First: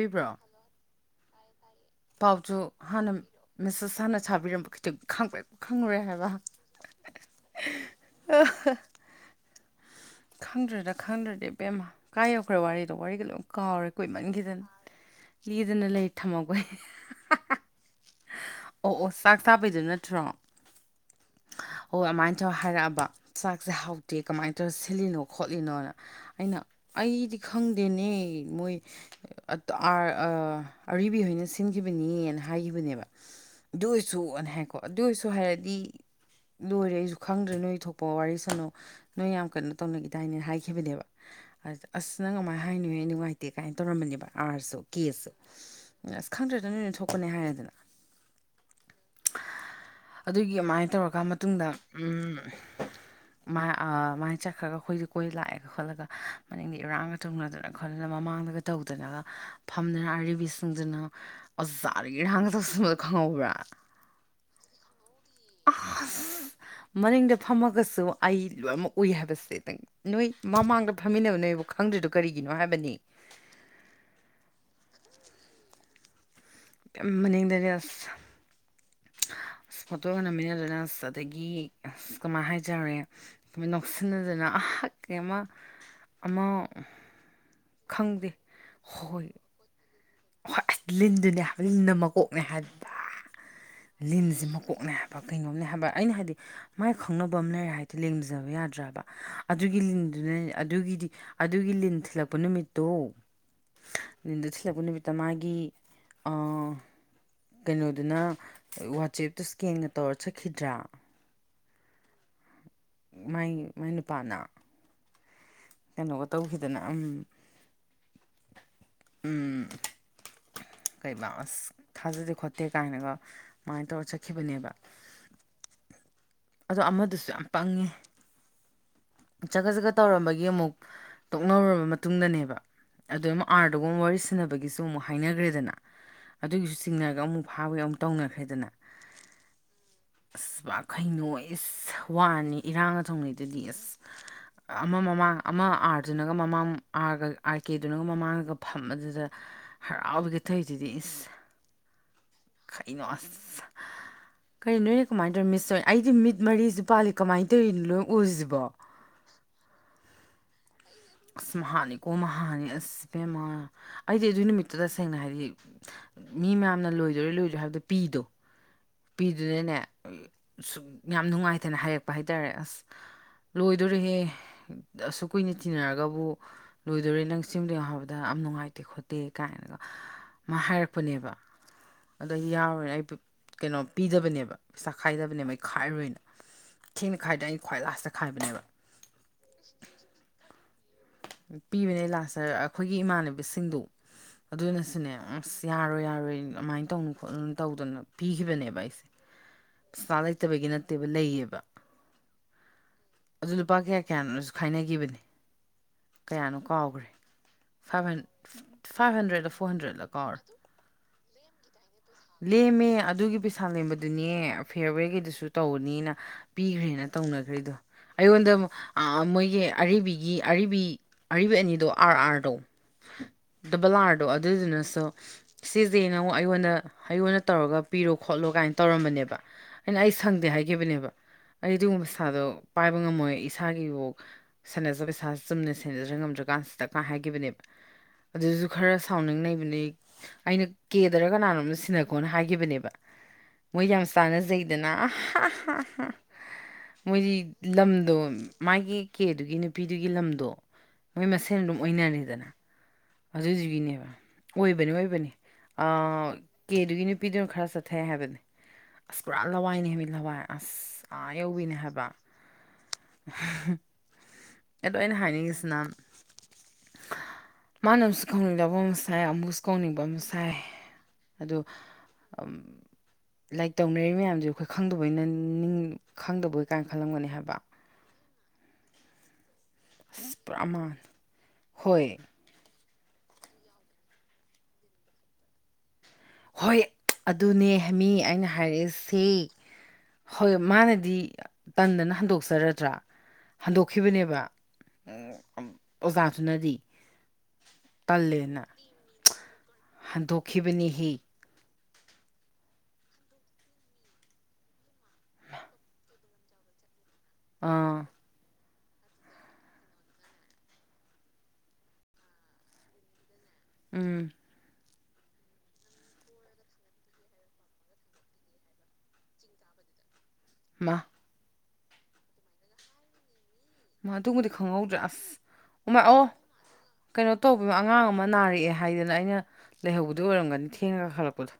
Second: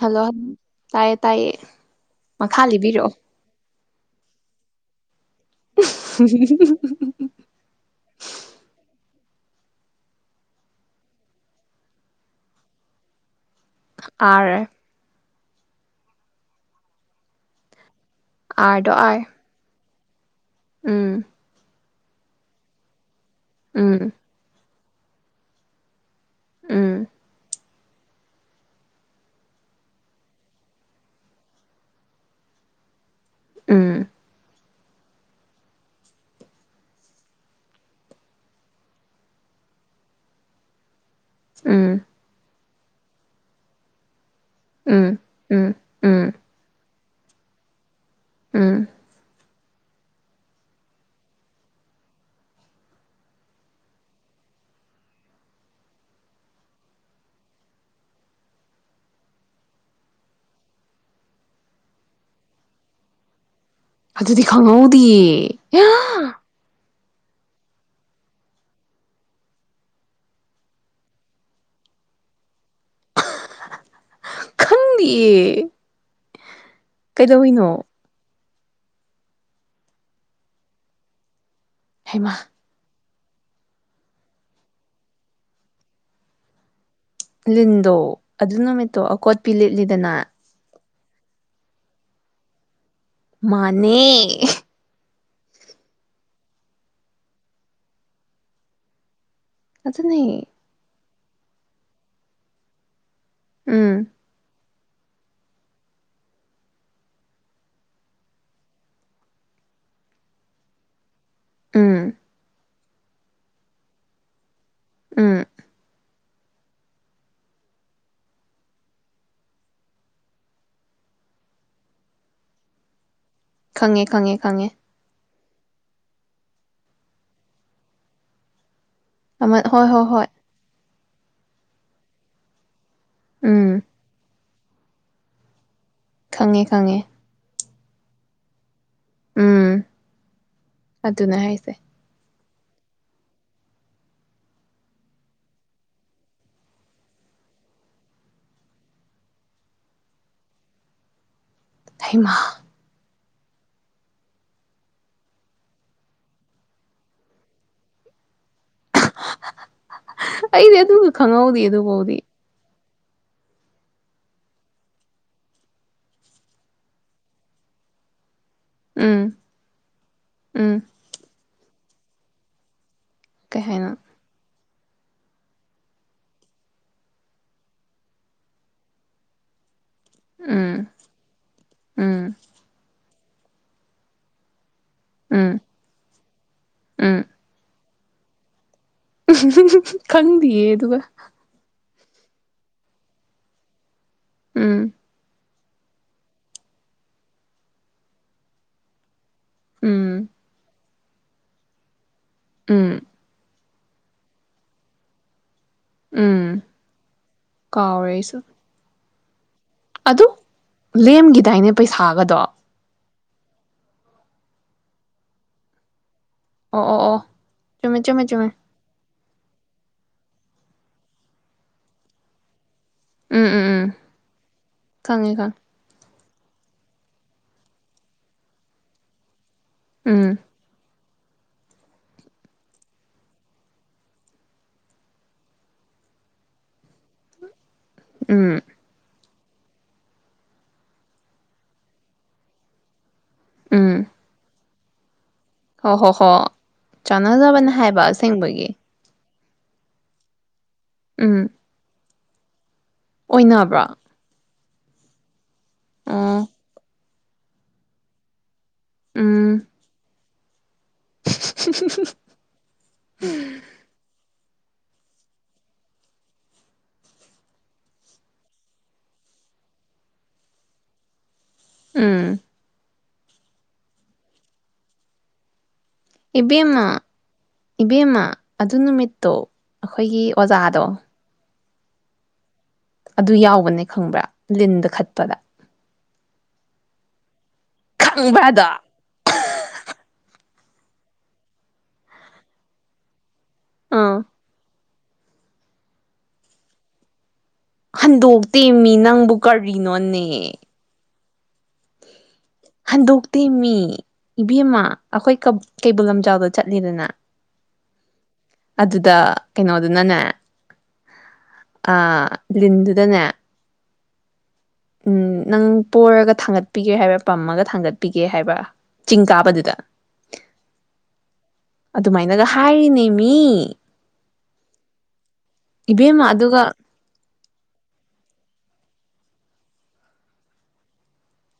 hello ꯇꯥꯏꯌꯦ ꯇꯥꯏꯌꯦ ꯄꯥꯎꯁꯨ ꯃꯈꯥ ꯍꯥꯟꯅ ꯂꯤꯕꯤꯔꯛꯑꯣ ꯃꯦꯁꯦꯁ ꯍꯥꯟꯅ ꯊꯥꯕꯤꯔꯝꯕ ꯀꯩꯗꯧ ꯈꯪꯄ꯭ꯔꯦꯛꯈꯪꯉꯨꯔꯦ ꯍꯥꯏꯕ ꯈꯪꯗ꯭ꯔꯦꯗ ꯈꯪꯗ꯭ꯔꯦꯗ ꯏꯕꯦꯝꯃ ꯀꯥꯏ ꯌꯧꯈ꯭ꯔꯦ ꯋꯥꯔꯤꯗꯣ ꯋꯥꯔꯤꯒꯂꯣꯏ ꯀꯥꯎꯔꯦ ꯑꯥꯔ ꯀꯣꯏꯃꯟꯈꯤꯗꯅ ꯂꯤꯗꯅ ꯂꯩ ꯊꯝꯍꯧꯕꯩ ꯍꯤꯍꯥꯍꯥ ꯑꯥꯔꯗꯣ ꯑꯣ ꯑꯣ ꯑꯥꯔ ꯆꯥꯛ ꯊꯥꯕꯩꯗꯨ ꯅꯠ ꯇ꯭ꯔꯣ ꯎꯝ ꯍꯣꯏ ꯑꯃꯥꯏꯅ ꯇꯧ ꯍꯥꯏꯔꯛꯑꯕ ꯆꯥꯛꯁꯦ ꯎꯝ ꯍꯥꯎꯇꯦ ꯀꯃꯥꯏꯅ ꯇꯧꯁꯤ ꯊꯤꯜꯂꯤꯅꯣ ꯈꯣꯠꯂꯤꯅꯣꯅ ꯑꯩꯅ ꯎꯝ ꯑꯩꯗꯤ ꯈꯪ ꯗꯦꯅꯦ ꯃꯣꯏ ꯇ ꯑꯥꯔ ꯑ ꯑꯔꯤꯕꯤ ꯍꯣꯏꯅ ꯁꯤꯟꯈꯤꯕꯅꯤꯅ ꯍꯥꯏꯈꯤꯕꯅꯦꯕ ꯑꯗꯨ ꯎꯝ ꯑꫭꯏꯁꯨ ꯑꯅ ꯍꯥꯏꯀꫭ ꯀꯣ ꯑꯗꯨ ꯑꯣꯏꯔꯁꯨ ꯍꯥꯏꯔꯗꯤ ꯂꯣꯏꯔꯦ ꯑꯩꯁꯨ ꯈꯪꯗ꯭ꯔꯦ ꯅꯣꯏ ꯊꯣꯛꯄ ꯋꯥꯔꯤ ꯁꯥꯅꯨ ꯅꯣꯏ ꯌꯥꯝ ꯀꯩꯅꫭ ꯇꯧꯅꯒꯤꯗꯥꯏꯅꯦ ꯍꯥꯏꯈꯤꯕꯅꯦꯕ ꯎꯝ ꯑꯗ ꯑꯁ ꯅꯪ ꯑꯃꯥꯏ ꯍꯥꯏꯅꯨꯍꯦ ꯅꯨꯡꯉꯥꯏꯇꯦ ꯀꯥꯏꯅ ꯇꯧꯔꯝꯕꯅꯦꯕ ꯑꯥꯔꯁꯨ ꯎꯝ ꯀꯦꯁꯨ ꯎꯝ ꯑꯁ ꯎꯝ ꯈꯪꯗ꯭ꯔꯦꯗ ꯅꯣꯏ ꯅꫭꯏꯅ ꯊꯣꯛ ꯄꯅꯦ ꯍꯥꯏꯔꯦꯗꯅ ꯎꯝ ꯑꯗꯨꯒꯤ ꯑꯃꯥꯏꯅ ꯇꯧꯔꯀꯥꯟ ꯃꯇꯨꯡꯗ ꯎꯝ ꯃꯥꯏ ꯑ ꯃꯥꯏ ꯆꯠꯈ꯭ꯔꯒ ꯑꯩꯈꯣꯏꯗ ꯈꫭꯏꯁꯤ ꯂꯥꯛꯑꯒ ꯈꯣꯠꯂꯒ ꯃꯅꯤꯡꯗ ꯏꯔꯥꯡꯒ ꯇꯧꯅꯗꯅ ꯈꯣꯠꯂꯅ ꯃꯃꯥꯡꯗꯒ ꯇꯧꯗꯅꯒ ꯐꯝꯗꯅ ꯑꯔꯤꯕꯤꯁꯤꯡꯗꯨꯅ ꯑꯣꯖꯥꯗ ꯏꯔꯥꯡꯒ ꯇꯧꯁꯤꯟꯕꯗꯣ ꯈꯪꯍꯧꯕ꯭ꯔꯥ ꯑꯗꯨꯗꯤ ꯈꯪꯍꯧꯗꯤꯌꯦ ꯑꯦ ꯌꯥ ꯃꯅꯤꯡꯗ ꯐꯝꯃꯒꯁꯨ ꯑꯩ ꯂꯣꯏꯃꯛ ꯎꯏ ꯍꯥꯏꯕꯁꯦ ꯅꯪ ꯅꯣꯏ ꯃꯃꯥꯡꯗ ꯐꯝꯃꯤꯟꯅꯕ ꯅꯣꯏꯕꯧ ꯈꯪꯗ꯭ꯔꯤꯗꫭ ꯀꯔꯤꯒꯤꯅꯣ ꯍꯥꯏꯕꯅꯦ ꯈꯪꯗꯤꯌꯦ [unintelligible] ꯀꯩꯗꯧꯔꯤꯅꯣ ꯃꯅꯤꯡꯗꯗꯤ ꯑꯁ ꯑꯁ ꯐꯣꯇꯣꯒ ꯅꯝꯃꯤꯟꯅꯗꯅ ꯑꯁ ꯑꯗꯒꯤ ꯑꯁ ꯍꯩꯃ ꯀꯃꯥꯏꯅ ꯍꯥꯏꯖꯥꯔꯦ ꯀꯃꯥꯏ ꯅꫭꯛꯁꯤꯟꯅꯗꯅ ꯑꯍꯥꯀꯥꯏ ꯑꯃ ꯑꯃ ꯂꯤꯟꯗꯣ ꯈꯪꯗꯦ ꯑꯗꯨ ꯅꯨꯃꯤꯠꯇꯣ ꯍꯣꯏ ꯑꯀꯣꯠꯄꯤ ꯂꯤꯠꯂꯤꯗꯅ ꯍꯣꯏ ꯑꯁ ꯂꯤꯟꯗꯨꯅꯦ ꯍꯥꯏꯕ ꯂꯤꯟꯅ ꯃꯀꯣꯛꯅꯦ ꯍꯥꯏꯕ ꯃꯥꯅꯦ ꯑꯍ ꯄꯨꯔꯥ ꯀꯩꯅꯣꯝꯅꯦ ꯍꯥꯏꯕ ꯑꯩꯅ ꯍꯥꯏꯗꯤ ꯃꯥꯏ ꯈꯪꯅꯕ ꯑꯃ ꯂꯩꯔꯦ ꯍꯥꯏꯗꯤ ꯂꯦꯡꯖꯕ ꯌꯥꯗ꯭ꯔꯥꯕ ꯑꯗꯨꯒꯤ ꯑꯗꯨꯅꯦ ꯂꯤꯟꯗꯨꯅꯦ ꯑꯗꯨꯒꯤꯗꯤ ꯑꯗꯨꯒꯤ ꯂꯤꯟ ꯊꯤꯜꯂꯛꯄ ꯅꯨꯃꯤꯠꯇꯣ ꯎꯝ ꯆꯅ ꯇ ꯃꯥꯒꯤ ꯀꯩꯅꯣꯗꯨꯅ ꯋꯥꯆꯦꯞꯇ ꯁ꯭ꯀꯦꯟꯒ ꯇꯧꯔ ꯆꯠꯈꯤꯗ꯭ꯔꯥ ꯎꯝ ꯃꯥꯏ ꯃꯥꯏ ꯅꯨꯄꯥꯅ ꯎꯝ ꯀꯩꯅꯣꯒ ꯇꯧꯈꯤꯗꯅ ꯑꯝ ꯎ ꯀꯩ ꯑꯁ ꯊꯥꯖꯗꯦ ꯈꯣꯠꯇꯦ ꯀꯥꯏꯅꯒ ꯁꯨꯃꯥꯏꯅ ꯈꯪꯉꯦ ꯇꯧꯔ ꯈꯪꯉꯦ ꯈꯪꯉꯦ ꯆꯠꯈꯤꯕꯅꯦꯕ ꯑꯗꯣ ꯑꯃꯗꯨꯁꯨ ꯌꯥꯝ ꯄꯪꯉꯤ ꯑꯃ ꯆꯀ ꯍꯣꯏ ꯒꯠ ꯍꯣꯏ ꯍꯣꯏ ꯇꯧꯔꯝꯕꯒꯤ ꯑꯃꯨꯛ ꯇꯣꯛꯅꯔꯨꯔꯕ ꯃꯇꯨꯡ ꯇꯨꯡꯗꯅꯦꯕ ꯑꯗꯨꯝ ꯎꯝ ꯑꯥꯔꯗꯨꯒꯨꯝ ꯋꯥꯔꯤ ꯁꯤꯟꯅꯕ ꯒꯤꯁꯨ ꯑꯃꯨꯛ ꯍꯥꯏꯅꯈ꯭ꯔꯦꯗꯅ ꯈꯪꯉꯦ ꯑꯗꯨꯒꯤꯁꯨ ꯈꯪꯉꯦ ꯆꯤꯡꯅꯔꯒ ꯑꯃꯨꯛ ꯐ ꯐꯥꯕꯩ ꯑꯃ ꯇꯧꯅꯈ꯭ꯔꯦꯗꯅ ꯎꯝ ꯑꯗꯨꯅꯦ ꯑꯁꯈꯩꯅꯣꯏ ꯍꯥꯏꯁꯦ ꯋꯥꯅꯤ ꯏꯔꯥꯡꯅ ꯊ ꯊꯣꯛꯡꯂꯩꯗꯨꯗꯤ ꯑꯁ ꯑꯃ ꯃꯃꯥꯡ ꯑꯃ ꯑꯥꯔꯗꯨꯅꯒ ꯃꯃꯥꯡ ꯑꯥꯒ ꯑꯥꯔ ꯀꯦꯗꯨꯅꯒ ꯃꯃꯥꯡꯒ ꯐ ꯑꯗꯨꯗ ꯍꯔꯥꯎꯕꯒꯤ ꯊꯧꯏꯗꯨꯗꯤ ꯏꯁ ꯑꯩꯃ ꯀꯩꯅꯣ ꯑꯁ ꯀꯔꯤ ꯅꯣꯏꯅꯦ ꯀꯃꯥꯏꯅ ꯇꯧꯔꯤꯣ ꯃꯤꯁ ꯇꯧ ꯑꯩꯗꯤ ꯃꯤꯠ ꯃꯔꯤꯁꯤ ꯄꯥꯜꯂꯤ ꯀꯃꯥꯏꯅ ꯇꯧꯔꯤꯅꯣ ꯂꯣꯏ ꯎꯁꯤꯕꯣ ꯑꯩꯗ ꯑꯁ ꯃꯍꯍꯥꯅꯤ ꯀꯣ ꯃꯍꯍꯥꯅꯤ ꯑꯁ ꯦꯝꯃ ꯑꯩꯗꯤ ꯑꯗꯨꯏ ꯅꯨꯃꯤꯠꯇꯨ ꯇꯁꯦꯡꯅ ꯍꯥꯏꯗꯤ ꯃꯤ ꯃꯌꯥꯝꯅ ꯂꯣꯏꯗꯣꯏꯔꯣꯏ ꯂꯣꯏꯗꯣꯏꯔꯣꯏ ꯍꯥꯏꯕꯗꯣ ꯄꯤꯗꯣ ꯎꯝ ꯄꯤꯗꯨꯅꯅꯦ ꯎꯝ ꯌꯥꯝ ꯅꯨꯡꯉꯥꯏꯇꯦ ꯐꯅ ꯍꯥꯏꯔꯛꯄ ꯍꯥꯏꯇꯥꯔꯦ ꯑꯁ ꯀꯩ ꯍꯥꯏꯅꯣ ꯂꯣꯏꯗꯣꯔꯍꯦ ꯑꯁꯨ ꯀꯨꯏꯅ ꯇꯤꯟꯅꯔꯒꯕꯨ ꯂꯣꯏꯗꯣꯔꯦ ꯅꯪ ꯁꯤꯨꯝꯗꯣꯏꯅꯣ ꯍꯥꯏꯕꯗ ꯌꯥꯝ ꯅꯨꯡꯉꯥꯏꯇꯦ ꯈꯣꯠꯇꯦ ꯀꯥꯏꯅꯒ ꯃꯥ ꯎꯝ ꯍꯥꯏꯔꯛꯄꯅꯦꯕ ꯎꯝ ꯑꯗꯨꯗ ꯑꯩ ꯌꯥꯎꯔꯦ ꯑꯩ ꯀꯩꯅꯣ ꯄꯤꯗꯕꯅꯦꯕ ꯄꯩ ꯆꯥꯈꯥꯏꯗꯕꯅꯦ ꯎꯝ ꯃꯩ ꯈꯥꯏꯔꯨꯣꯏꯅ ꯎꯝ ꯊꯦꯡꯅ ꯈꯥꯏꯗꯅ ꯑꯩꯩꯅ ꯈ꯭ꯋꯥꯏ ꯂꯥꯁ ꯆꯦ ꯈꯥꯏꯕꯅꯦꯕ ꯈꯪꯗꯤꯌꯦ ꯑꯗꯨꯒ ꯄꯤꯕꯅꯦ ꯂꯥꯁꯇ ꯑꯩꯈꯣꯏꯒꯤ ꯏꯃꯥꯟꯅꯕꯤꯁꯤꯡꯗꯨ ꯎꯝ ꯑꯗꯨꯅꯁꯤꯅ ꯑꯁ ꯌꯥꯔꯣꯏ ꯌꯥꯔꯣꯏ ꯑꯗꯨꯃꯥꯏꯅ ꯇꯧꯅꯨ ꯈꯣꯠꯅꯨ ꯇꯧꯗꯅ ꯄꯤꯈꯤꯕꯅꯦꯕ ꯑꯩꯁꯦ ꯎꯝ ꯆꯅ ꯏꯇꯕꯒꯤꯅ ꯇꯦꯕꯜ ꯂꯩꯌꯦꯕ ꯎꯝ ꯑꯗꯨ ꯂꯨꯄꯥ ꯀꯌꯥ ꯀꯌꯥꯅꯁꯨ ꯈꯥꯏꯅꯈꯤꯕꯅꯤ ꯎꯝ ꯀꯌꯥꯅꯣ ꯀꯥꯎꯈ꯭ꯔꯦ ꯀꯥꯎꯔꯦ ꯐꯥꯏꯚꯟ ꯑꯩꯁꯨ ꯐꯥꯏꯚ ꯍꯟꯗꯦꯗꯐ ꯐꯣꯔ ꯍꯟꯗ꯭ꯔꯦꯠꯂ ꯀꯧꯔ ꯇꯥꯏꯩꯅ ꯄꯩꯁꯥꯒꯗꯣ ꯑꯗꯨꯒꯤ ꯄꯩꯁꯥ ꯂꯦꯝꯕꯗꯨꯅꯦ ꯐꯤꯌꯔꯋꯦꯒꯤꯩꯗꯨꯁꯨ ꯇꯧꯕꯅꯤꯅ ꯑꯣ ꯄꯤꯈ꯭ꯔꯦꯅ ꯑꯣ ꯇꯧꯅꯈ꯭ꯔꯦꯗꯣ ꯆꯨꯝꯃꯦ ꯆꯨꯝꯃꯦ ꯆꯨꯝꯃꯦ ꯑꯩꯉꯣꯟꯗꯛ ꯃꯣꯏꯒꯤ ꯑꯔꯤꯕꯤꯒꯤ ꯑꯔꯤꯕꯤ ꯑꯔꯤꯕ ꯑꯅꯤꯗꯣ ꯑꯥꯔ ꯑꯥꯔꯗꯣ ꯎꯝ ꯎꯝ ꯎꯝ ꯗꯕꯂꯥꯔꯗꯣ ꯑꯗꯨꯗꯨꯅꯁꯨ ꯈꯪꯉꯦ ꯈꯪꯉꯦ ꯁꯤꯁꯦ ꯑꯩꯉꯣꯟꯗ ꯍꯉꯣꯟꯗ ꯇꯧꯔꯒ ꯄꯤꯔꯣ ꯈꯣꯠꯂꯣ ꯀꯥꯏꯅ ꯇꯧꯔꯝꯕꯅꯦꯕ ꯑꯩꯅ ꯑꯩ ꯎꯝ ꯁꯪꯗꯦ ꯍꯥꯏꯈꯤꯕꯅꯦꯕ ꯑꯩ ꯑꯗꯨꯒꯨꯝꯕ ꯄꯩꯁꯥꯗꯣ ꯄꯥꯏꯕ ꯉꯝꯃꯣꯏ ꯏꯁꯥꯒꯤꯐꯥꯎ ꯁꯥꯟꯅꯖꯕ ꯄꯩꯁꯥꯁꯤ ꯆꯨꯝꯅ ꯁꯦꯟꯅꯖ꯭ꯔ ꯉꯝꯗ꯭ꯔꯀꯥꯟꯁꯤꯗ ꯀꯥꯏ ꯍꯥꯏꯒꯤꯈꯤꯕꯅꯦꯕ ꯎꯝ ꯑꯗꯨꯁꯨ ꯈꯔ ꯕꯅꯦ ꯑꯩꯅ ꯀꯦꯗꯔ ꯀꯅꯥꯅꯣꯝ ꯁꯤꯅꯀꯣꯅ ꯍꯥꯏꯈꯤꯕꯅꯦꯕ ꯃꯣꯏ ꯎꯝ ꯌꯥꯝ ꯁꯅ ꯑꯗꯨꯅ ꯍꯣ ꯍꯣ ꯍꯣ ꯃꯣꯏꯗꯤ ꯆꯥꯟꯅꯖꯕꯅꯦ ꯍꯥꯏꯕ ꯂꯝꯗꯣ ꯑꯁꯦꯡꯕꯒꯤ ꯃꯥꯒꯤ ꯀꯀꯦ ꯑꯗꯨꯒꯤ ꯅꯨꯄꯤꯗꯨꯒꯤ ꯂꯝꯗꯣ ꯃꯣꯏ ꯎꯝ ꯃꯁꯦꯟ ꯑꯗꯨꯝ ꯑꯣꯏꯅꯔꯤꯁ ꯑꯗꯨꯗꯅ ꯍꯧꯖꯤꯛ ꯑꯣꯏꯅꯕ꯭ꯔꯣ ꯖꯤꯕꯤꯅꯦꯕ ꯑꯣꯏꯕꯅꯤ ꯑꯣꯏꯕꯅꯤ ꯑ ꯑꯣ ꯀꯦꯗꯨꯒꯅꯤ ꯄꯤꯗꯣꯏꯅꯣ ꯈꯔ ꯆꯠꯊꯩ ꯍꯥꯏꯕꯅꯦ ꯑꯁ ꯄꯨꯔꯥ ꯎꯝ ꯂꯋꯥꯏꯅꯦ ꯍꯥꯏꯕꯤ ꯂꯋꯥꯏ ꯑꯁ ꯑꯥ ꯌꯧꯕꯤꯅꯦ ꯍꯥꯏꯕ inaudible ꯑꯗꯣ ꯑꯩꯅ ꯍꯥꯏꯅꯤꯡꯉꯤꯁꯤꯅ ꯃꯥꯅ ꯑꯃꯁꯨ ꯀꯥꯎꯅꯤꯡꯗꯕ ꯑꯃ ꯁꯥꯏ ꯑꯃꯨꯁꯨ ꯀꯥꯎꯅꯤꯡꯕ ꯑꯃ ꯁꯥꯏ ꯑꯗꯣ ꯎꯝ ꯂꯥꯏꯔꯤꯛ ꯇꯧꯅꯔꯤꯕ ꯃꯌꯥꯝꯁꯦ ꯑꯩꯈꯣꯏ ꯈꯪꯗꯕꯩꯅ ꯈꯪꯗꯕꯣꯏ ꯏꯕꯦꯝꯃ ꯀꯥꯏꯅ ꯈꯜꯂꯝꯒꯅꯤ ꯍꯥꯏꯕ ꯏꯕꯦꯝꯃ ꯑꯗꯨ ꯅꯨꯃꯤꯠꯇꯣ ꯑꯩꯈꯣꯏꯒꯤ ꯑꯁ ꯄꯨꯔꯥ ꯑꯣꯖꯥꯗꯣ ꯃꯥꯟ ꯍꯣꯏ ꯑꯗꯨ ꯌꯥꯎꯕꯅꯦ ꯈꯪꯕ꯭ꯔꯥ ꯂꯤꯟꯗ ꯈꯠꯄꯗ ꯍꯣꯏ ꯑꯗꯨꯅꯦ ꯍꯥꯃꯤ ꯑꯩꯅ ꯈꯪꯕ꯭ꯔꯥꯗꯣ ꯍꯥꯏꯔꯛꯏꯁꯤ ꯍꯣꯏ ꯃꯥꯅꯗꯤ ꯇꯟꯗꯅ ꯍꯟꯗꯣꯛꯆꯔꯗ꯭ꯔꯥ ꯑꯥ ꯍꯟꯗꯣꯛꯈꯤꯕꯅꯦꯕ ꯑꯣꯖꯥꯊꯅꯗꯤ ꯍꯟꯗꯣꯛꯇꯦꯝꯃꯤ ꯅꯪꯕꯨ ꯀꯅꯣꯅꯦ ꯍꯟꯗꯣꯛꯈꯤꯕꯅꯤꯍꯦ ꯍꯟꯗꯣꯛꯇꯦ ꯃꯤ ꯏꯕꯦꯝꯃ ꯑꯩꯈꯣꯏ ꯀꯩꯕꯨꯜ ꯂꯝꯖꯥꯎꯗ ꯆꯠꯂꯤꯗꯅ ꯑꯥ ꯑꯗꯨꯗ ꯀꯩꯅꯣꯗꯨꯅꯅꯦ ꯂꯤꯟꯗꯨꯗꯅꯦ ꯎꯝ ꯎꯝ ꯅꯪ ꯄꯣꯔꯒ ꯊꯥꯡꯒꯠꯄꯤꯒꯦ ꯍꯥꯏꯕ꯭ꯔꯥ ꯄꯝꯃꯒ ꯊꯥꯡꯒꯠꯄꯤꯒꯦ ꯍꯥꯏꯕꯥ ꯆꯤꯡ ꯀꯥꯕꯗꯨꯗ inaudible ꯑꯗꯨꯃꯥꯏꯅꯒ ꯍꯥꯏꯔꯤꯅꯦꯃꯤ ꯃꯥ ꯑꯗꯨꯕꯨꯗꯤ ꯈꯪꯍꯧꯗ꯭ꯔꯦ ꯑꯁ ꯏꯕꯦꯝꯃ ꯑꯗꯨꯒ ꯇꯧꯕꯤꯃ ꯑꯉꯥꯡ ꯑꯃ ꯅꯥꯔꯛꯑꯦ ꯍꯥꯏꯗꯅ ꯑꯩꯅ ꯂꯩꯍꯧꯕꯗꯤ ꯑꯣꯏꯔꯝꯒꯅꯤ ꯊꯦꯡꯉꯒ ꯈꯜꯂꯛꯄꯗꯣ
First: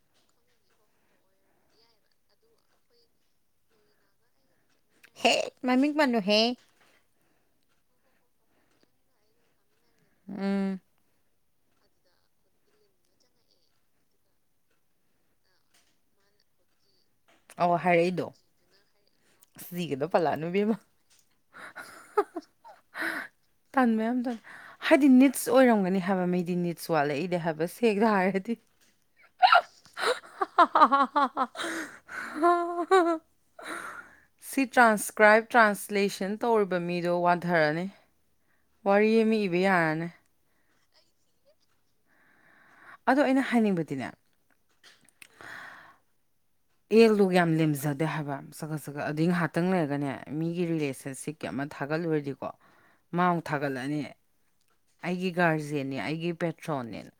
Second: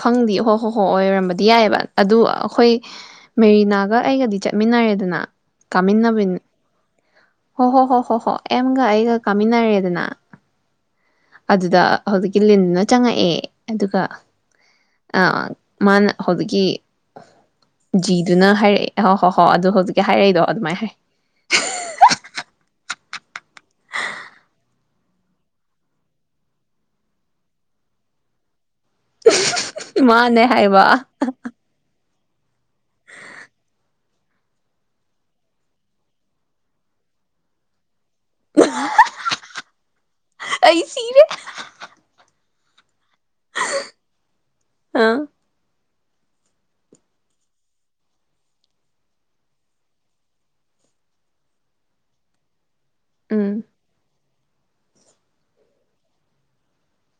ꯈꯪꯗꯤꯦ ꯍꯣ ꯍꯣ ꯍꯣꯏ ꯑꯣꯏꯔꯝꯕꯗꯤ ꯌꯥꯏꯑꯕ ꯑꯗꯨ ꯑꯩꯈꯣꯏ ꯃꯦꯔꯤꯅꯥꯒ ꯑꯩꯒꯗꯤ ꯆꯠ ꯆꯥꯃꯤꯟꯅꯔꯦꯗꯅ ꯍꯦ ꯃꯃꯤꯡ ꯄꯟꯅꯨꯍꯦ ꯀꯥꯃꯤꯟꯅꯕꯤꯅꯤ ꯍꯣ ꯍꯣ ꯍꯣ ꯍꯣ ꯍꯣ ꯑꯦꯝꯒ ꯑꯩꯒ ꯀꯃꯤꯤꯟꯥ ꯎꯝ ꯑꯗꯨꯗ ꯍꯧꯖꯤꯛꯀꯤ ꯂꯤꯟꯗꯨꯅ ꯆꯪꯉꯛꯑꯦ ꯑꯗꯨꯒ ꯃꯥꯅ ꯍꯧꯖꯤꯛꯀꯤ ꯑꯧ ꯍꯥꯏꯔꯛꯏꯗꯣ ꯖꯤꯗꯨꯅ ꯍꯥꯏꯔꯛꯑꯦ ꯍꯣ ꯍꯣꯏ ꯍꯣꯏ ꯑꯁ ꯑꯗꯨꯣ ꯖꯤꯒꯗꯣ ꯍꯧꯖꯤꯛꯀꯤ ꯍꯥꯏꯔꯛꯏꯗꯣ ꯄꯜꯂꯛꯑꯅꯨ ꯏꯕꯦꯝꯃ ꯑꯗꯨꯃꯥꯏꯅ ꯍꯥꯏ ꯇꯟ ꯃꯌꯥꯝ ꯇ ꯍꯥꯏꯗꯤ ꯅꯤꯠꯁ ꯑꯣꯏꯔꯝꯒꯅꯤ ꯍꯥꯏꯕ ꯃꯤꯩꯗꯤ ꯅꯤꯠꯁ ꯋꯥꯠꯂꯛꯏꯅꯦ ꯍꯥꯏꯕ ꯁꯦꯡꯅ ꯍꯥꯏꯔꯗꯤ ꯃꯥꯅꯦ ꯍꯥꯏꯕ ꯍ [unintelligible] [unintelligible] ꯁꯤ ꯇ꯭ꯔꯥꯟꯁꯀ꯭ꯔꯥꯏꯞ ꯇ꯭ꯔꯥꯟꯁꯂꯦꯁꯟ ꯇꯧꯔꯤꯕ ꯃꯤꯗꯣ ꯋꯥꯟꯊꯔꯅꯤ ꯋꯥꯔꯤꯌꯦꯃꯤ ꯏꯕ ꯌꯥꯅ ꯑꯩ ꯁꯤꯔꯦ ꯑꯗꯣ ꯑꯩꯅ ꯍꯥꯏꯅꯤꯡꯕꯗꯤꯅꯦ ꯑꯥ ꯑꯦꯗꯣ ꯌꯥꯝ ꯂꯦꯝꯖꯗꯦ ꯍꯥꯏꯕ ꯁꯈꯠ ꯁꯈꯠ ꯑꯗꯨꯏ ꯉꯥꯏꯍꯥꯛꯇꯪ ꯂꯩꯔꯒꯅꯦ ꯃꯤꯒꯤ ꯔꯤꯂꯦꯁꯟꯁꯤꯞꯀꯤ ꯑꯃ ꯊꯥꯒꯠꯂꯨꯔꯗꯤꯀꯣ ꯃꯥꯥꯡ ꯎꯝ ꯊꯥꯒꯠꯂꯛꯑꯅꯤ ꯑꯩꯒꯤ ꯒꯥꯔꯖꯤꯟꯅꯦ ꯑꯩꯒꯤ ꯄꯦꯇ꯭ꯔꯣꯟꯅꯦꯅ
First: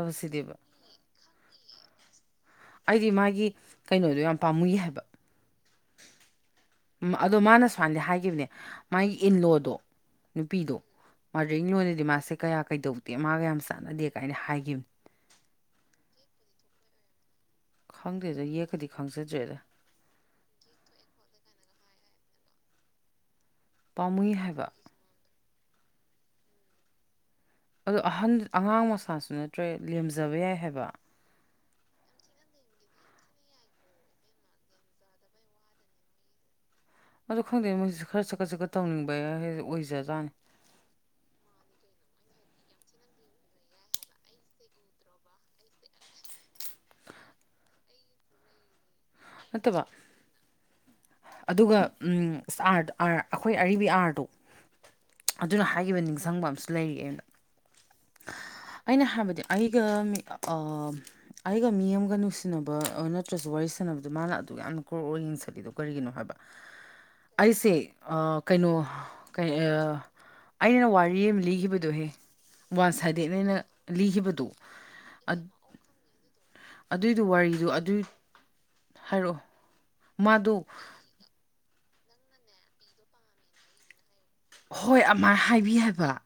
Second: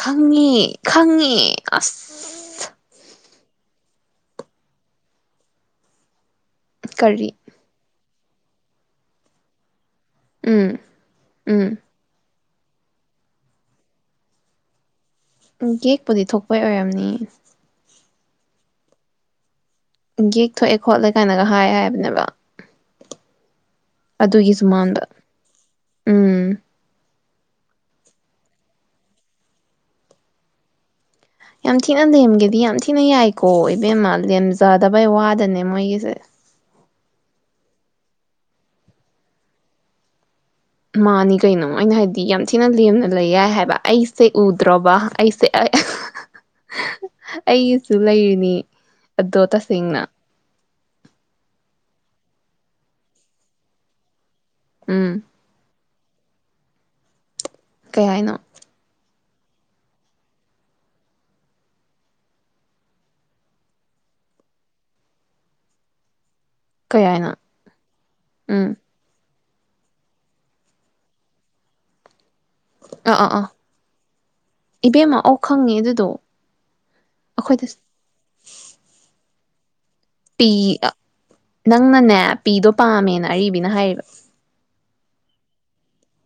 ꯈꯪꯉꯦ ꯈꯪꯉꯦ ꯑꯁ ꯑꯩꯗꯤ ꯃꯥꯒꯤ ꯀꯩꯅꯣꯗꯣ ꯌꯥꯝ ꯄꯥꯝꯃꯨꯏ ꯍꯥꯏꯕ ꯀꯔꯤ ꯑꯗꯣ ꯃꯥꯅ ꯁ꯭ꯋꯥꯅꯗꯤ ꯍꯥꯏꯒ ꯈꯤꯕꯅꯦ ꯃꯥꯒꯤ ꯏꯂꯣꯗꯣ ꯎꯝ ꯅꯨꯄꯤꯗꯣ ꯎꯝ ꯃꯥꯗꯔꯤꯉꯣꯟꯗꯗꯤ ꯃꯥꯁꯦ ꯀꯌꯥ ꯀꯩꯗꯧꯗꯦ ꯃꯥꯒ ꯌꯥꯝ ꯆꯥꯟꯅꯗꯦ ꯀꯥꯏꯅ ꯍꯥꯏꯈꯤꯕꯅꯤ ꯎꯝ ꯀꯦꯛꯄꯨꯗꯤ ꯊꯣꯛꯄꯩ ꯑꯣꯏꯔꯝꯅꯤ ꯈꯪꯗꯦꯗ ꯌꯦꯛꯀꯗꯤ ꯈꯪꯖꯗ꯭ꯔꯦꯗ ꯌꯦꯛꯊꯣꯛꯑꯦ ꯈꯣꯠꯂꯦ ꯀꯥꯏꯅꯒ ꯍꯥꯏ ꯍꯥꯏꯕꯅꯦꯕ ꯄꯥꯝꯃꯨꯏ ꯑꯗꯨꯒꯤ ꯍꯥꯏꯕ ꯖꯨꯃꯥꯡꯗ ꯎꯝ ꯑꯗ ꯑꯍꯟ ꯑꯉꯥꯡ ꯃꯁꯥꯁꯨ ꯅꯠꯇ꯭ꯔꯦ ꯂꯦꯝꯖꯕ ꯌꯥꯏ ꯍꯥꯏꯕ ꯌꯥꯝ ꯊꯤꯅ ꯂꯦꯝꯒꯦꯗꯤ ꯌꯥꯝ ꯊꯤꯅ ꯌꯥꯏꯀꯣ ꯏꯕꯦꯝꯃ ꯂꯦꯝꯖꯗꯕꯩ ꯋꯥꯗꯅꯦ ꯃꯣꯏꯒꯤꯁꯦ ꯑ ꯈꯪꯗꯦ ꯃꯣꯏꯁꯤꯁꯨ ꯈꯔ ꯆꯀꯠ ꯆꯠꯀꯠ ꯇꯧꯅꯤꯡꯕ ꯑꯣꯏꯖꯖꯥꯅꯤ ꯃꯥꯅꯤ ꯀꯩꯅꯣ ꯑꯩꯅ ꯍꯥꯏꯕꯗꯤ ꯌꯥꯝ ꯊꯤꯅ ꯂꯦꯝꯅ ꯂꯩ ꯌꯥꯏ ꯍꯥꯏꯕ ꯑꯩꯁꯦ ꯎꯗ꯭ꯔꯣꯕ ꯑꯩꯁꯦ ꯑꯩꯒꯤꯁꯨ ꯂꯩꯔꯤꯅꯤ ꯅꯠꯇꯕ ꯑꯗꯣꯇꯁꯤꯡꯅ ꯑꯗꯨꯒ ꯑꯥ ꯑꯩꯈꯣꯏ ꯑꯔꯤꯕ ꯑꯥꯔꯗꯣ ꯎꯝ ꯑꯗꯨꯅ ꯍꯥꯏ ꯑꯈꯤꯕ ꯅꯤꯡꯁꯤꯡꯕ ꯑꯃꯁꯝꯨ ꯂꯩꯔꯤ ꯑꯩꯣꯟꯗ ꯀꯩ ꯍꯥꯏꯅꯣ ꯑꯩꯒ ꯑꯩꯒ ꯃꯤ ꯑꯃꯒ ꯅꯨꯡꯁꯤꯅꯕ ꯅꯠꯇ꯭ꯔꯁꯨ ꯋꯥꯔꯤ ꯁꯥꯟꯅꯕꯗꯣ ꯃꯥꯅ ꯑꯗꯨꯛ ꯌꯥꯝꯅ ꯀ꯭ꯔꯣꯛ ꯑꯣꯏ ꯌꯦꯡꯖꯕꯤꯗꯣ ꯀꯔꯤꯒꯤꯅꯣ ꯍꯥꯏꯕ ꯀꯩ ꯍꯥꯏꯅꯣ ꯑꯩꯁꯦ ꯎꯝ ꯀꯩꯅꯣ ꯑꯩꯅ ꯋꯥꯔꯤ ꯑꯃ ꯂꯤꯈꯤꯕꯗꯨꯣꯍꯦ ꯋꯥꯟ ꯑꯥ ꯑꯥ ꯁꯥꯏꯗꯦꯠ ꯑꯥ ꯑꯩꯅ ꯂꯤꯈꯤꯕꯗꯣ ꯏꯕꯦꯝꯃ ꯑꯧ ꯑꯗꯨ ꯈꯪꯉꯦ ꯑꯗꯨꯗꯣ ꯑꯗꯨꯏꯗꯨ ꯑꯩꯈꯣꯏꯗ ꯋꯥꯔꯤꯗꯨ ꯑꯗꯨꯏ ꯍꯥꯏꯔꯛꯑꯣ ꯄꯤ ꯃꯗꯨ ꯅꯪꯅꯅꯦ ꯄꯤꯗꯣ ꯄꯥꯝꯃꯦꯅ ꯑꯔꯤꯕꯅ ꯍꯥꯏꯔꯤꯕ ꯍꯣꯏ ꯑꯃꯥꯏ ꯍꯥꯏꯕꯤ ꯍꯥꯏꯕ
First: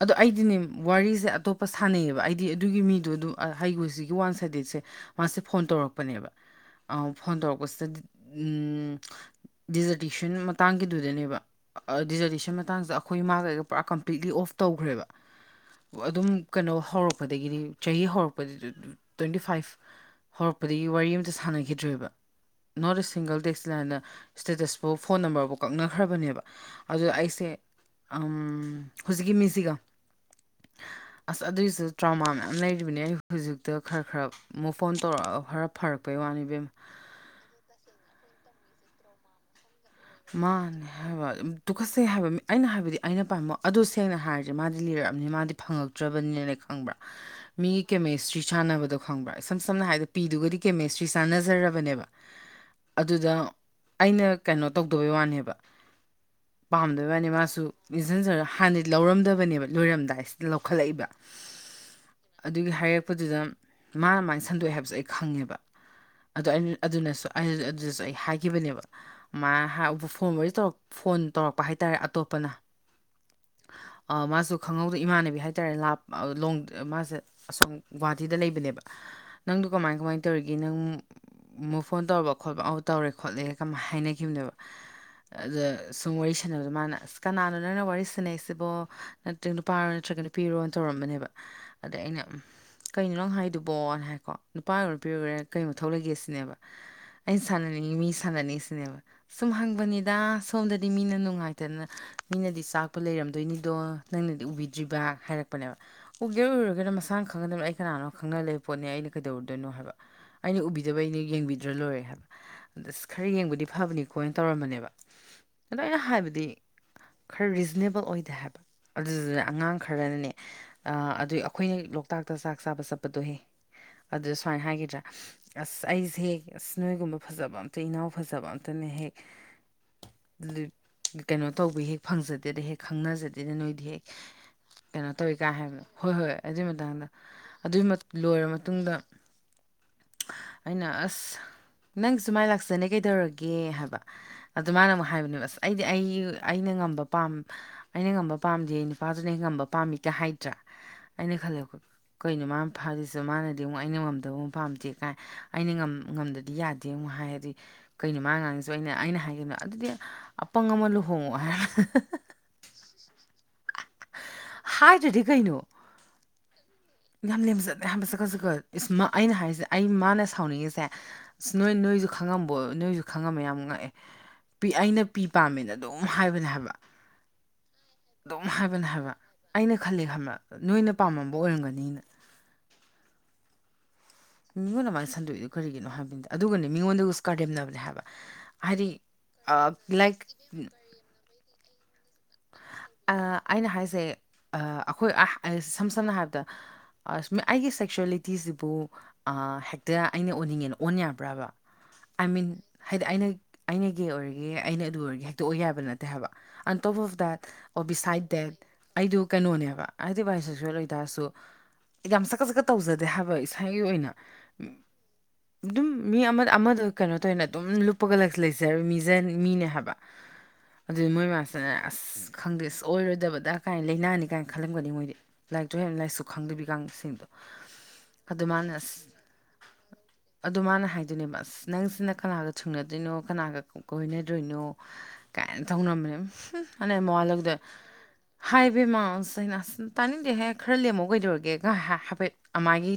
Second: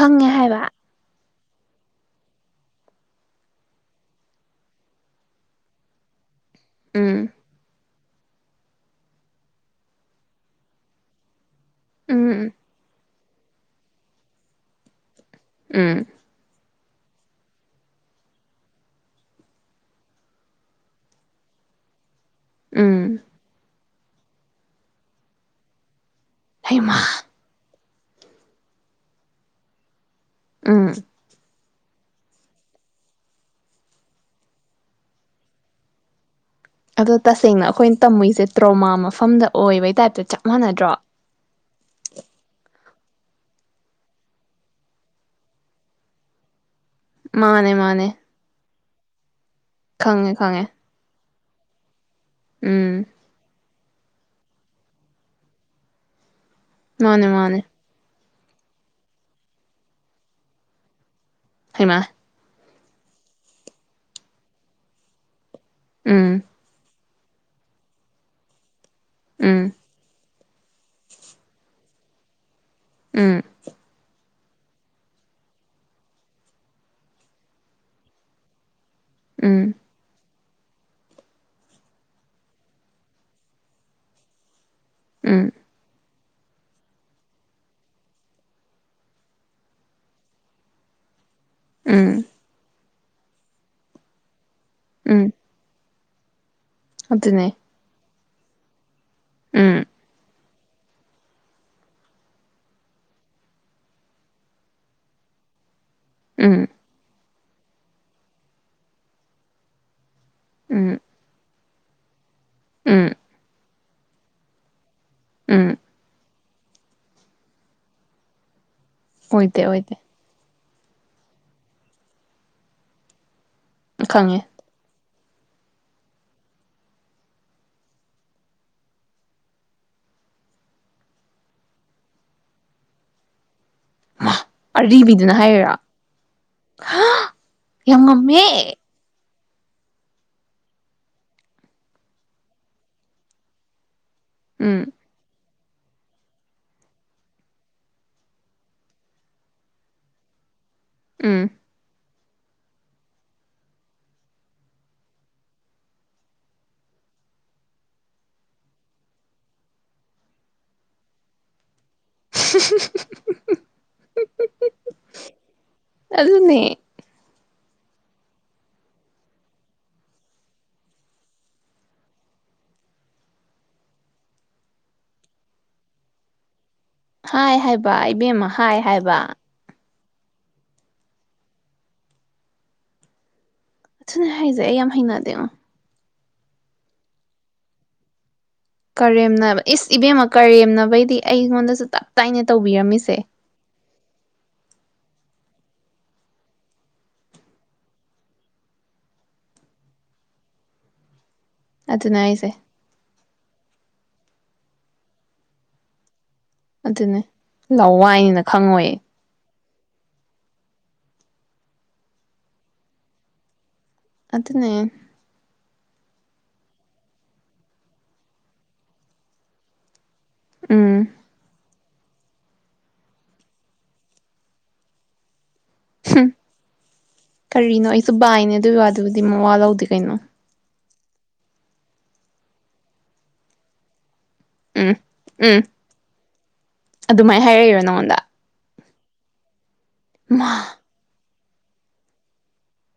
ꯑꯗꯣ ꯑꯩꯗꯤꯅꯦ ꯍꯥꯏꯕ ꯋꯥꯔꯤꯁꯦ ꯑꯇꯣꯞꯄ ꯀꯄ ꯁꯥꯟꯅꯩꯑꯌꯦꯕ ꯑꯩꯗꯤ ꯑꯗꯨꯒꯤ ꯃꯤꯗꯣ ꯑꯗꯨ ꯍꯩꯈꯣꯁꯤꯒꯤ ꯋꯥꯟ ꯁꯥꯏꯗꯦꯠꯁꯦ ꯃꯥꯁꯦ ꯐꯣꯟ ꯇꯧꯔꯛꯄꯅꯦꯕ ꯑ ꯎꯝ ꯐꯣꯟ ꯇꯧꯔꯛꯄꯁꯤꯗ ꯎꯝ ꯗꯤꯖꯔꯇꯦꯁꯟ ꯃꯇꯥꯡꯒꯤꯗꯨꯗꯅꯦꯕ ꯑ ꯎꯝ ꯎꯝ ꯑꯗꯨꯗꯤꯁꯗꯤꯁ ꯑꯉꯥꯡꯁꯗ ꯑꯩꯈꯣꯏ ꯃꯥꯥꯒ ꯄꯨꯔꯥ ꯀꯝꯄ꯭ꯂꯤꯠꯂꯤ ꯑꯣꯐ ꯇꯧꯈ꯭ꯔꯦꯕ ꯎꯝ ꯑꯗꯨꯝ ꯀꯩꯅꯣ ꯍꯧꯔꯛꯄꯗꯒꯤꯗꯤ ꯆꯍꯤ ꯍꯧꯔꯛꯄꯗꯒꯤ ꯇ꯭ꯋꯦꯟꯇꯤ ꯐꯥꯏꯚ ꯍꯧꯔꯛꯄꯗꯒꯤ ꯋꯥꯔꯤ ꯑꯃꯝꯇ ꯁꯥꯟꯅꯈꯤꯗ꯭ꯔꯦꯕ ꯎꯝ ꯅꯣꯔꯠ ꯏꯁ ꯁꯤꯡꯒꯜ ꯗꯦꯁ ꯂꯦꯟ ꯏꯁꯇꯦꯇꯁꯄꯨ ꯐꯣꯟ ꯅꯝꯕꯔꯕꯨꯥꯎ ꯀꯛꯅꯈ꯭ꯔꯕꯅꯦꯕ ꯍꯩꯃꯥ ꯑꯗꯨ ꯑ ꯁꯤ ꯎꯝ ꯍꯧꯖꯤꯛꯀꯤ ꯃꯤꯁꯤꯒ ꯎꯝ ꯑꯁ ꯑꯗꯨꯏꯁꯨ ꯇ꯭ꯔꯃꯥ ꯃꯌꯥꯝ ꯂꯩꯔꯤꯕꯅꯦ ꯑꯩ ꯍꯧꯖꯤꯛꯇ ꯈꯔ ꯈꯔ ꯑꯃꯨꯛ ꯐꯣꯟ ꯇꯧꯔꯛ ꯈꯔ ꯐꯔꯛꯄꯩ ꯋꯥꯅꯤꯕꯦꯝ ꯑꯗꯣ ꯇꯁꯦꯡꯅ ꯑꯩꯈꯣꯏꯅ ꯇꯝꯃꯨꯏꯁꯦ ꯇ꯭ꯔꯣꯃꯥ ꯃꯐꯝꯗ ꯑꯣꯏꯕꯩ ꯇꯥꯏꯞꯇ ꯆꯞ ꯃꯥꯅꯦ ꯃꯥꯟꯅꯗ꯭ꯔꯣ ꯍꯥꯏꯕ ꯇꯨꯈꯠꯁꯦ ꯍꯥꯏꯕ ꯃꯤ ꯑꯩꯅ ꯍꯥꯏꯕꯗꯤ ꯑꯩꯅ ꯄꯥꯝꯃꯣ ꯑꯗꯨ ꯁꯦꯡꯅ ꯍꯥꯏꯔꯤꯁꯦ ꯃꯥꯗꯤ ꯂꯤꯔꯛꯑꯕꯅꯤ ꯃꯥꯗꯤ ꯐꯪꯉꯛꯇ꯭ꯔꯕꯅꯤꯅ ꯈꯪꯕ꯭ꯔꯥ ꯃꯤ ꯃꯥꯅꯦ ꯃꯥꯅꯦ ꯀꯦꯃꯦꯁꯇ꯭ꯔꯤ ꯁꯥꯟꯕ ꯈꯪꯕ ꯁꯝ ꯁꯝꯅ ꯍꯥꯏꯗ ꯈꯪꯉꯦ ꯄꯤꯗꯨꯒꯗꯤ ꯈꯪꯉꯦ ꯀꯦꯃꯦꯁꯇ꯭ꯔꯤꯁꯦ ꯆꯥꯟꯅꯖꯔꯕꯅꯦꯕ ꯎꯝ ꯑꯗꯨꯗ ꯑꯩꯅ ꯀꯩꯅꯣ ꯇꯧꯗꯕꯩ ꯋꯥꯅꯦꯕ ꯄꯥꯝꯗꯕ ꯃꯥꯅꯦ ꯃꯥꯅꯤ ꯃꯥꯅꯦ ꯃꯥꯁꯨ ꯏꯟꯁꯤꯟꯖꯔꯒ ꯍꯥꯟꯅꯗꯤ ꯂꯧꯔꯝꯗꯕꯅꯦꯕ ꯂꯣꯏꯔꯝꯗꯥꯏꯁꯤꯗ ꯂꯧꯈꯠꯂꯛꯏꯕ ꯍꯦꯃ ꯑꯗꯨꯒꯤ ꯍꯥꯏꯔꯛꯄꯗꯨꯗ ꯃꯥꯅ ꯃꯥꯅ ꯁꯟꯗꯣꯛꯑꯦ ꯍꯥꯏꯕꯁꯨꯦ ꯑꯩ ꯈꯪꯉꯦꯕ ꯑ ꯎꯝ ꯑꯗꯨꯅꯁꯨ ꯑꯗꯨꯗꯁꯨ ꯑꯩ ꯍꯥꯏꯈꯤꯕꯅꯦꯕ ꯃꯥ ꯎꯝ ꯎ ꯐꯣꯡ ꯑꯣꯏ ꯐꯣꯟ ꯇꯧꯔꯛꯄ ꯍꯥꯏꯇꯥꯔꯦ ꯑꯇꯣꯞꯄꯅ ꯎꯝ ꯑ ꯃꯥꯁꯨ ꯈꯪꯍꯧꯗ ꯏꯃꯥꯟꯅꯕꯤ ꯍꯥꯏꯇꯥꯔꯦ ꯂꯥꯞ ꯂꯣꯡ ꯃꯥꯁꯦ ꯑꯁꯣꯝ ꯒꯨꯍꯥꯇꯤꯗ ꯂꯩꯕꯅꯦꯕ ꯅꯪꯗꯨ ꯎꯝ ꯀꯃꯥꯏ ꯀꯃꯥꯏꯅ ꯇ ꯇꯧꯔꯤꯒꯦ ꯅꯪ ꯃꯨꯐ ꯑꯣꯟ ꯇꯧꯕ ꯈꯣꯠꯄ ꯑꯥꯎ ꯇꯧꯔꯦ ꯈꯣꯠꯂꯦ ꯀꯃꯥꯏ ꯍꯥꯏꯅꯒꯦ ꯌꯅ ꯎꯝ ꯑ ꯁꯨꯝ ꯋꯥꯔꯤ ꯁꯥꯟꯅꯕꯗꯣ ꯃꯥꯅ ꯑꯁ ꯀꯅꯥꯅꯣ ꯅꯪꯅ ꯋꯥꯔꯤ ꯁꯥꯟꯅꯩꯁꯤꯕꯣ ꯅꯠꯇ꯭ꯔ ꯅꯨꯄꯥꯔꯣ ꯅꯠꯇ꯭ꯔꯒ ꯅꯨꯄꯤꯔꯣꯅ ꯇꯧꯔꯝꯕꯅꯦꯕ ꯑꯗ ꯑꯩꯅ ꯎꯝ ꯀꯩꯅꯣ ꯅꯪ ꯍꯥꯏꯗꯨꯕꯣꯅ ꯍꯥꯏꯀꯣ ꯅꯨꯄꯥ ꯑꯣꯏ ꯄꯤ ꯎꯝ ꯑꯣꯏꯔꯦ ꯀꯩ ꯃꯇ ꯊꯣꯛꯂꯛꯒꯦꯁꯤꯅꯦꯕ ꯑꯩ ꯑꯗꯨꯅꯦ ꯁꯅꯅꯤ ꯃꯤ ꯁꯪꯅ ꯁꯤꯅꯦꯕ ꯁꯨꯝ ꯎꯝ ꯍꯪꯕꯅꯤꯗ ꯁꯣꯝꯗꯗꯤ ꯃꯤꯅ ꯅꯨꯡꯉꯥꯏꯇꯅ ꯃꯤꯅꯗꯤ ꯆꯥꯛꯇ ꯂꯩꯔꯝꯗꯣꯏꯅꯤꯗꯣ ꯅꯪꯅꯗꯤ ꯎꯕꯤꯗ꯭ꯔꯤꯕ ꯍꯥꯏꯔꯛꯄꯅꯦꯕ ꯎꯒꯦ ꯎꯝ ꯎꯔꯒꯦꯅ ꯃꯁꯥꯡ ꯈ ꯈꯪꯅꯗꯕꯅ ꯑꯩ ꯀꯅꯥꯅꯣ ꯈꯪꯅ ꯂꯩꯕ ꯄꯣꯠꯅꯦ ꯑꯩꯅ ꯀꯩꯗꯧꯔꯗꯣꯏꯣ ꯍꯥꯏꯕ ꯑꯩꯅ ꯎꯕꯤꯗꯕ ꯎꯝ ꯑꯩꯅ ꯌꯦꯡꯕꯤꯗ ꯂꯣꯏꯔꯦ ꯍꯥꯏ ꯑꯗ ꯎꯝ ꯈꯔ ꯌꯦꯡꯕꯨꯗꯤ ꯐꯕꯅꯤ ꯈꯣꯅ ꯇꯧꯔꯝꯕꯅꯦꯕ ꯑꯗꯣ ꯎꯝ ꯑꯩꯅ ꯍꯥꯏꯕꯗꯤ ꯈꯔ ꯔꯤꯖꯅꯦꯕꯜ ꯑꯣꯏꯗꯦ ꯍꯥꯏꯕ ꯑꯗꯨꯗꯨꯅꯦ ꯑꯣꯏꯗꯦ ꯑꯉꯥꯡ ꯑꯣꯏꯗꯦ ꯈꯔꯅꯅꯦ ꯑ ꯑꯗꯨ ꯑꯩꯈꯣꯏꯅ ꯂꯣꯛꯇꯥꯛꯇ ꯆꯥꯛ ꯆꯥꯕ ꯆꯠꯄꯗꯣꯍꯦ ꯑꯗꯨ ꯈꯪꯉꯦ ꯁꯨꯃꯥꯏꯅ ꯍꯥꯏꯒꯗ꯭ꯔꯥ ꯑꯁ ꯑꯩꯁꯦ ꯑꯁ ꯅꯣꯏꯒꯨꯝꯕ ꯐꯖꯕ ꯑꯝꯇ ꯏꯅꯥꯎ ꯐꯖꯕ ꯑꯝꯇ ꯑꯗꯨꯅ ꯍꯦꯛ ꯀꯩꯅꯣ ꯇꯧꯕ ꯍꯦꯛ ꯐꯪꯖꯗꯦꯗ ꯍꯦꯛ ꯈꯪꯅꯖꯗꯦꯗ ꯅꯣꯏ ꯍꯦꯛ ꯃꯥ ꯀꯩꯅꯣ ꯇꯧꯋꯤ ꯑꯔꯤꯕꯤꯗꯨꯅ ꯀꯥꯏ ꯍꯥꯏꯔꯤꯔꯣ ꯍꯥꯏꯕꯗꯣ ꯍꯣꯏ ꯍꯣꯏ ꯑꯗꯨꯏ ꯃꯇꯥꯡꯗ ꯑꯗꯨꯒꯤ ꯌꯥꯝ ꯉꯝꯃꯦ ꯂꯣꯏꯔ ꯃꯇꯨꯡꯗ ꯑꯩꯅ ꯑꯁ ꯅꯪ ꯁꯨ ꯃꯥꯏ ꯂꯥꯛꯆꯅꯤ ꯀꯩ ꯗꯧꯔꯒꯦ ꯀꯦ ꯍꯥꯏꯕ ꯑꯗꯨ ꯎꯝ ꯃꯥꯅ ꯑꯃꯨꯛ ꯍꯥꯏꯕꯅꯦ ꯁ ꯑꯩꯗꯤ ꯑꯩ ꯑꯩꯅ ꯉꯝꯕ ꯄꯥꯝ ꯑꯩꯅ ꯉꯝꯕ ꯄꯥꯝꯗꯤ ꯑꯩ ꯅꯨꯄꯥꯗꯨꯅ ꯍꯦꯛ ꯉꯝꯕ ꯄꯥꯝꯃꯤꯒ ꯍꯥꯏꯗ꯭ꯔꯥ ꯑꯅꯦ ꯎꯝ ꯈꯜꯦꯈꯣꯏ ꯀꯩꯅꯣ ꯃꯥꯅ ꯐꯔꯤꯁꯨ ꯃꯥꯅꯗꯤ ꯑꯃꯨꯛ ꯑꯩꯅ ꯉꯝꯗꯕ ꯑꯃꯨꯛ ꯄꯥꯝꯗꯦ ꯀꯥꯏ ꯑꯩꯅ ꯉꯝꯗꯗꯤ ꯌꯥꯗꯦ ꯑꯃꯨꯛ ꯍꯥꯏꯔꯗꯤ ꯀꯩꯩꯅꯣ ꯃꯥ ꯉꯥꯡꯉꯁꯨ ꯑꯩꯅ ꯑꯩꯅ ꯍꯥꯏꯈꯤꯕꯅ ꯑꯗꯨꯗꯤ ꯑꯄꯪ ꯑꯃ ꯂꯨꯍꯣꯡꯉꯑꯣ ꯍꯥꯏꯔ inaudible ꯍꯥꯏꯗꯗꯤ ꯀꯩꯅꯣ ꯑꯗꯨꯅꯦ ꯌꯥꯝ ꯂꯦꯝꯕ ꯆꯠꯂꯦ ꯍꯥꯏꯕ ꯆꯛꯀꯠ ꯆꯛꯀꯠ ꯏꯁ ꯑꯩꯅ ꯍꯥꯏꯔꯤꯁꯦ ꯑꯩ ꯃꯥꯅ ꯁꯥꯎꯅꯤꯡꯉꯤꯁꯦ ꯅꯣꯏ ꯅꯣꯏꯁꯨ ꯈꯪꯉꯝꯕꯣ ꯅꯣꯏꯁꯨ ꯈꯪꯉꯝꯃꯦ ꯌꯥꯝ ꯉꯛꯑꯦ ꯑꯩꯅ ꯄꯤ ꯄꯥꯝꯃꯦꯅ ꯑꯗꯨꯝ ꯍꯥꯏꯕꯅꯦ ꯍꯥꯏꯕ ꯍꯥꯏ ꯍꯥꯏꯕ ꯑꯗꯨꯝ ꯏꯕꯦꯝꯃ ꯍꯥꯏ ꯍꯥꯏꯕꯅꯦ ꯍꯥꯏꯕ ꯑꯩꯅ ꯈꯜꯂꯦ ꯅꯣꯏꯅꯥꯝꯃꯝꯕ ꯑꯣꯏꯔꯝꯒꯅꯤ ꯃꯤꯅꯤꯅ ꯑꯗꯨꯅꯦ ꯍꯥꯏꯁꯦ ꯑꯩ ꯃꯤꯉꯣꯟꯗ ꯌꯥꯝ ꯃꯥꯥꯏꯅ ꯍꯩꯅꯗꯦꯉꯣ ꯁꯟꯗꯣꯛꯏꯗꯨꯣ ꯀꯔꯤꯒꯤꯅꯣ ꯍꯥꯏꯕꯤꯟꯗ ꯑꯗꯨꯒꯅꯤ ꯃꯤꯉꯣꯟꯗꯒ ꯁꯀꯥꯔꯗꯦꯝꯅꯕꯅꯦ ꯍꯥꯏꯕ ꯍꯥꯏꯗꯤ ꯀꯔꯦꯝ ꯏꯁ ꯂꯥꯏꯛ ꯏꯕꯦꯝꯃ ꯀꯔꯦꯝꯅꯕꯩꯗꯤ ꯑꯩꯉꯣꯟꯗꯁꯨ ꯇꯞ ꯇꯥꯏꯅ ꯇꯧꯕꯤꯔꯝꯃꯤꯁꯦ ꯑꯩꯅ ꯍꯥꯏꯁꯦ ꯑꯩꯈꯣꯏ ꯁꯝ ꯁꯝꯅ ꯍꯥꯏꯔꯕꯗ ꯑꯩꯒꯤ ꯁꯦꯛꯆ꯭ꯋꯦꯂꯤꯇꯤꯁꯤꯕꯨ ꯍꯦꯛꯇ ꯑꯩꯅ ꯑꯣꯟꯅꯤꯡꯉꯦꯅ ꯑꯣꯟ ꯌꯥꯕ꯭ꯔꯕ ꯑꯗꯨꯅ ꯑꯥꯏ ꯃꯤꯟ ꯑꯩꯁꯦ ꯍꯥꯏꯗꯤ ꯑꯩꯅ ꯑꯩꯅ ꯑꯩ ꯀ ꯑꯣꯏꯔꯒꯦ ꯑꯩꯅ ꯑꯗꯨ ꯑꯣꯏꯔꯒ ꯍꯥꯏꯇꯣꯛꯑꯣ ꯌꯥꯕ ꯅꯠꯇꯦ ꯍꯥꯏꯕ ꯑ ꯇꯣꯞ ꯑꯣꯐ ꯑꯗꯨꯅꯦ ꯗꯦꯠ ꯑꯣ ꯕꯤꯁꯥꯏꯠ ꯂꯋꯥꯏꯅꯤꯅ ꯗꯦꯠ ꯈꯪꯉꯣꯏꯌꯦ ꯑꯩꯗꯨ ꯀꯩꯅꯣꯅꯦꯕ ꯍꯥꯏꯗꯤ ꯚꯥꯏ ꯁ ꯁꯣꯏꯗꯥꯔꯁꯨ ꯌꯥꯝ ꯁꯛꯀ ꯁꯛꯀ ꯇꯧꯖꯗꯦ ꯍꯥꯏꯕ ꯏꯁ ꯒꯤ ꯑꯣꯏꯅ ꯑꯗꯨꯅꯦ ꯑꯗꯨꯝ ꯃꯤ ꯑꯃ ꯑꯃꯗꯣ ꯀꯩꯅꯣ ꯇꯧꯅ ꯑꯗꯨꯝ ꯂꯨꯞꯄꯒ ꯂꯩꯖꯔꯣꯏ ꯃꯤꯁꯦ ꯃꯤꯅꯦ ꯍꯥꯏꯕ ꯎꯝ ꯑꯗꯨꯗꯤ ꯃꯣꯏꯕꯁ ꯑꯁ ꯈꯪꯗꯦ ꯑꯁ ꯑꯣꯏꯔꯣꯏꯗꯕꯗ ꯀꯥꯏꯅ ꯂꯥꯏꯅꯥꯅꯤ ꯀꯥꯏꯅ ꯈꯜꯂꯝꯒꯅꯤ ꯃꯣꯏꯗꯤ ꯂꯥꯏꯔꯤꯛꯇꯣ ꯍꯦꯟꯅ ꯂꯥꯏꯔꯤꯁꯨ ꯈꯪꯗꯕꯤ ꯀꯥꯡꯁꯤꯡꯗꯣ ꯀꯔꯤꯅꯣ ꯑꯩꯁꯨ ꯑꯗꯨ ꯕꯥꯏꯅꯦ ꯃꯥꯅ ꯑꯗꯨꯏ ꯑꯁ ꯋꯥꯗꯨꯕꯨꯗꯤ ꯃꯋꯥ ꯂꯧꯗꯦ ꯀꯩꯅꯣ ꯑꯗꯨ ꯃꯥꯅ ꯍꯥꯏ ꯑꯗꯨꯅꯦ ꯑꯁ ꯅꯪꯁꯤꯅ ꯀꯅꯥꯒ ꯊꯨꯡꯅꯗꯣꯏꯅꯣ ꯀꯅꯥꯒ ꯀꯣꯏꯅꯣ ꯑꯗꯨꯗꯣꯏꯅꯣ ꯎꯝ ꯎꯝ ꯀꯥꯏꯅ ꯇꯧꯅꯅꯕꯅꯦ ꯎꯝ ꯍꯥꯟꯩ ꯃꯣꯜ ꯑꯗꯨꯃꯥꯏꯅ ꯂꯧꯧꯗ ꯍꯥꯏꯔꯛꯏꯔꯣ ꯅꯪꯉꯣꯟꯗ ꯍꯥꯏꯕ ꯃꯥꯁ ꯑꯩꯅ ꯑꯁ ꯃꯥ ꯇꯥꯅꯤꯡꯗꯦꯍꯦꯛ ꯈꯔ ꯂꯦꯝꯃꯣ ꯀꯩꯗꯧꯔꯒꯦ ꯍꯥꯏꯐꯦꯠ ꯃꯥꯒꯤ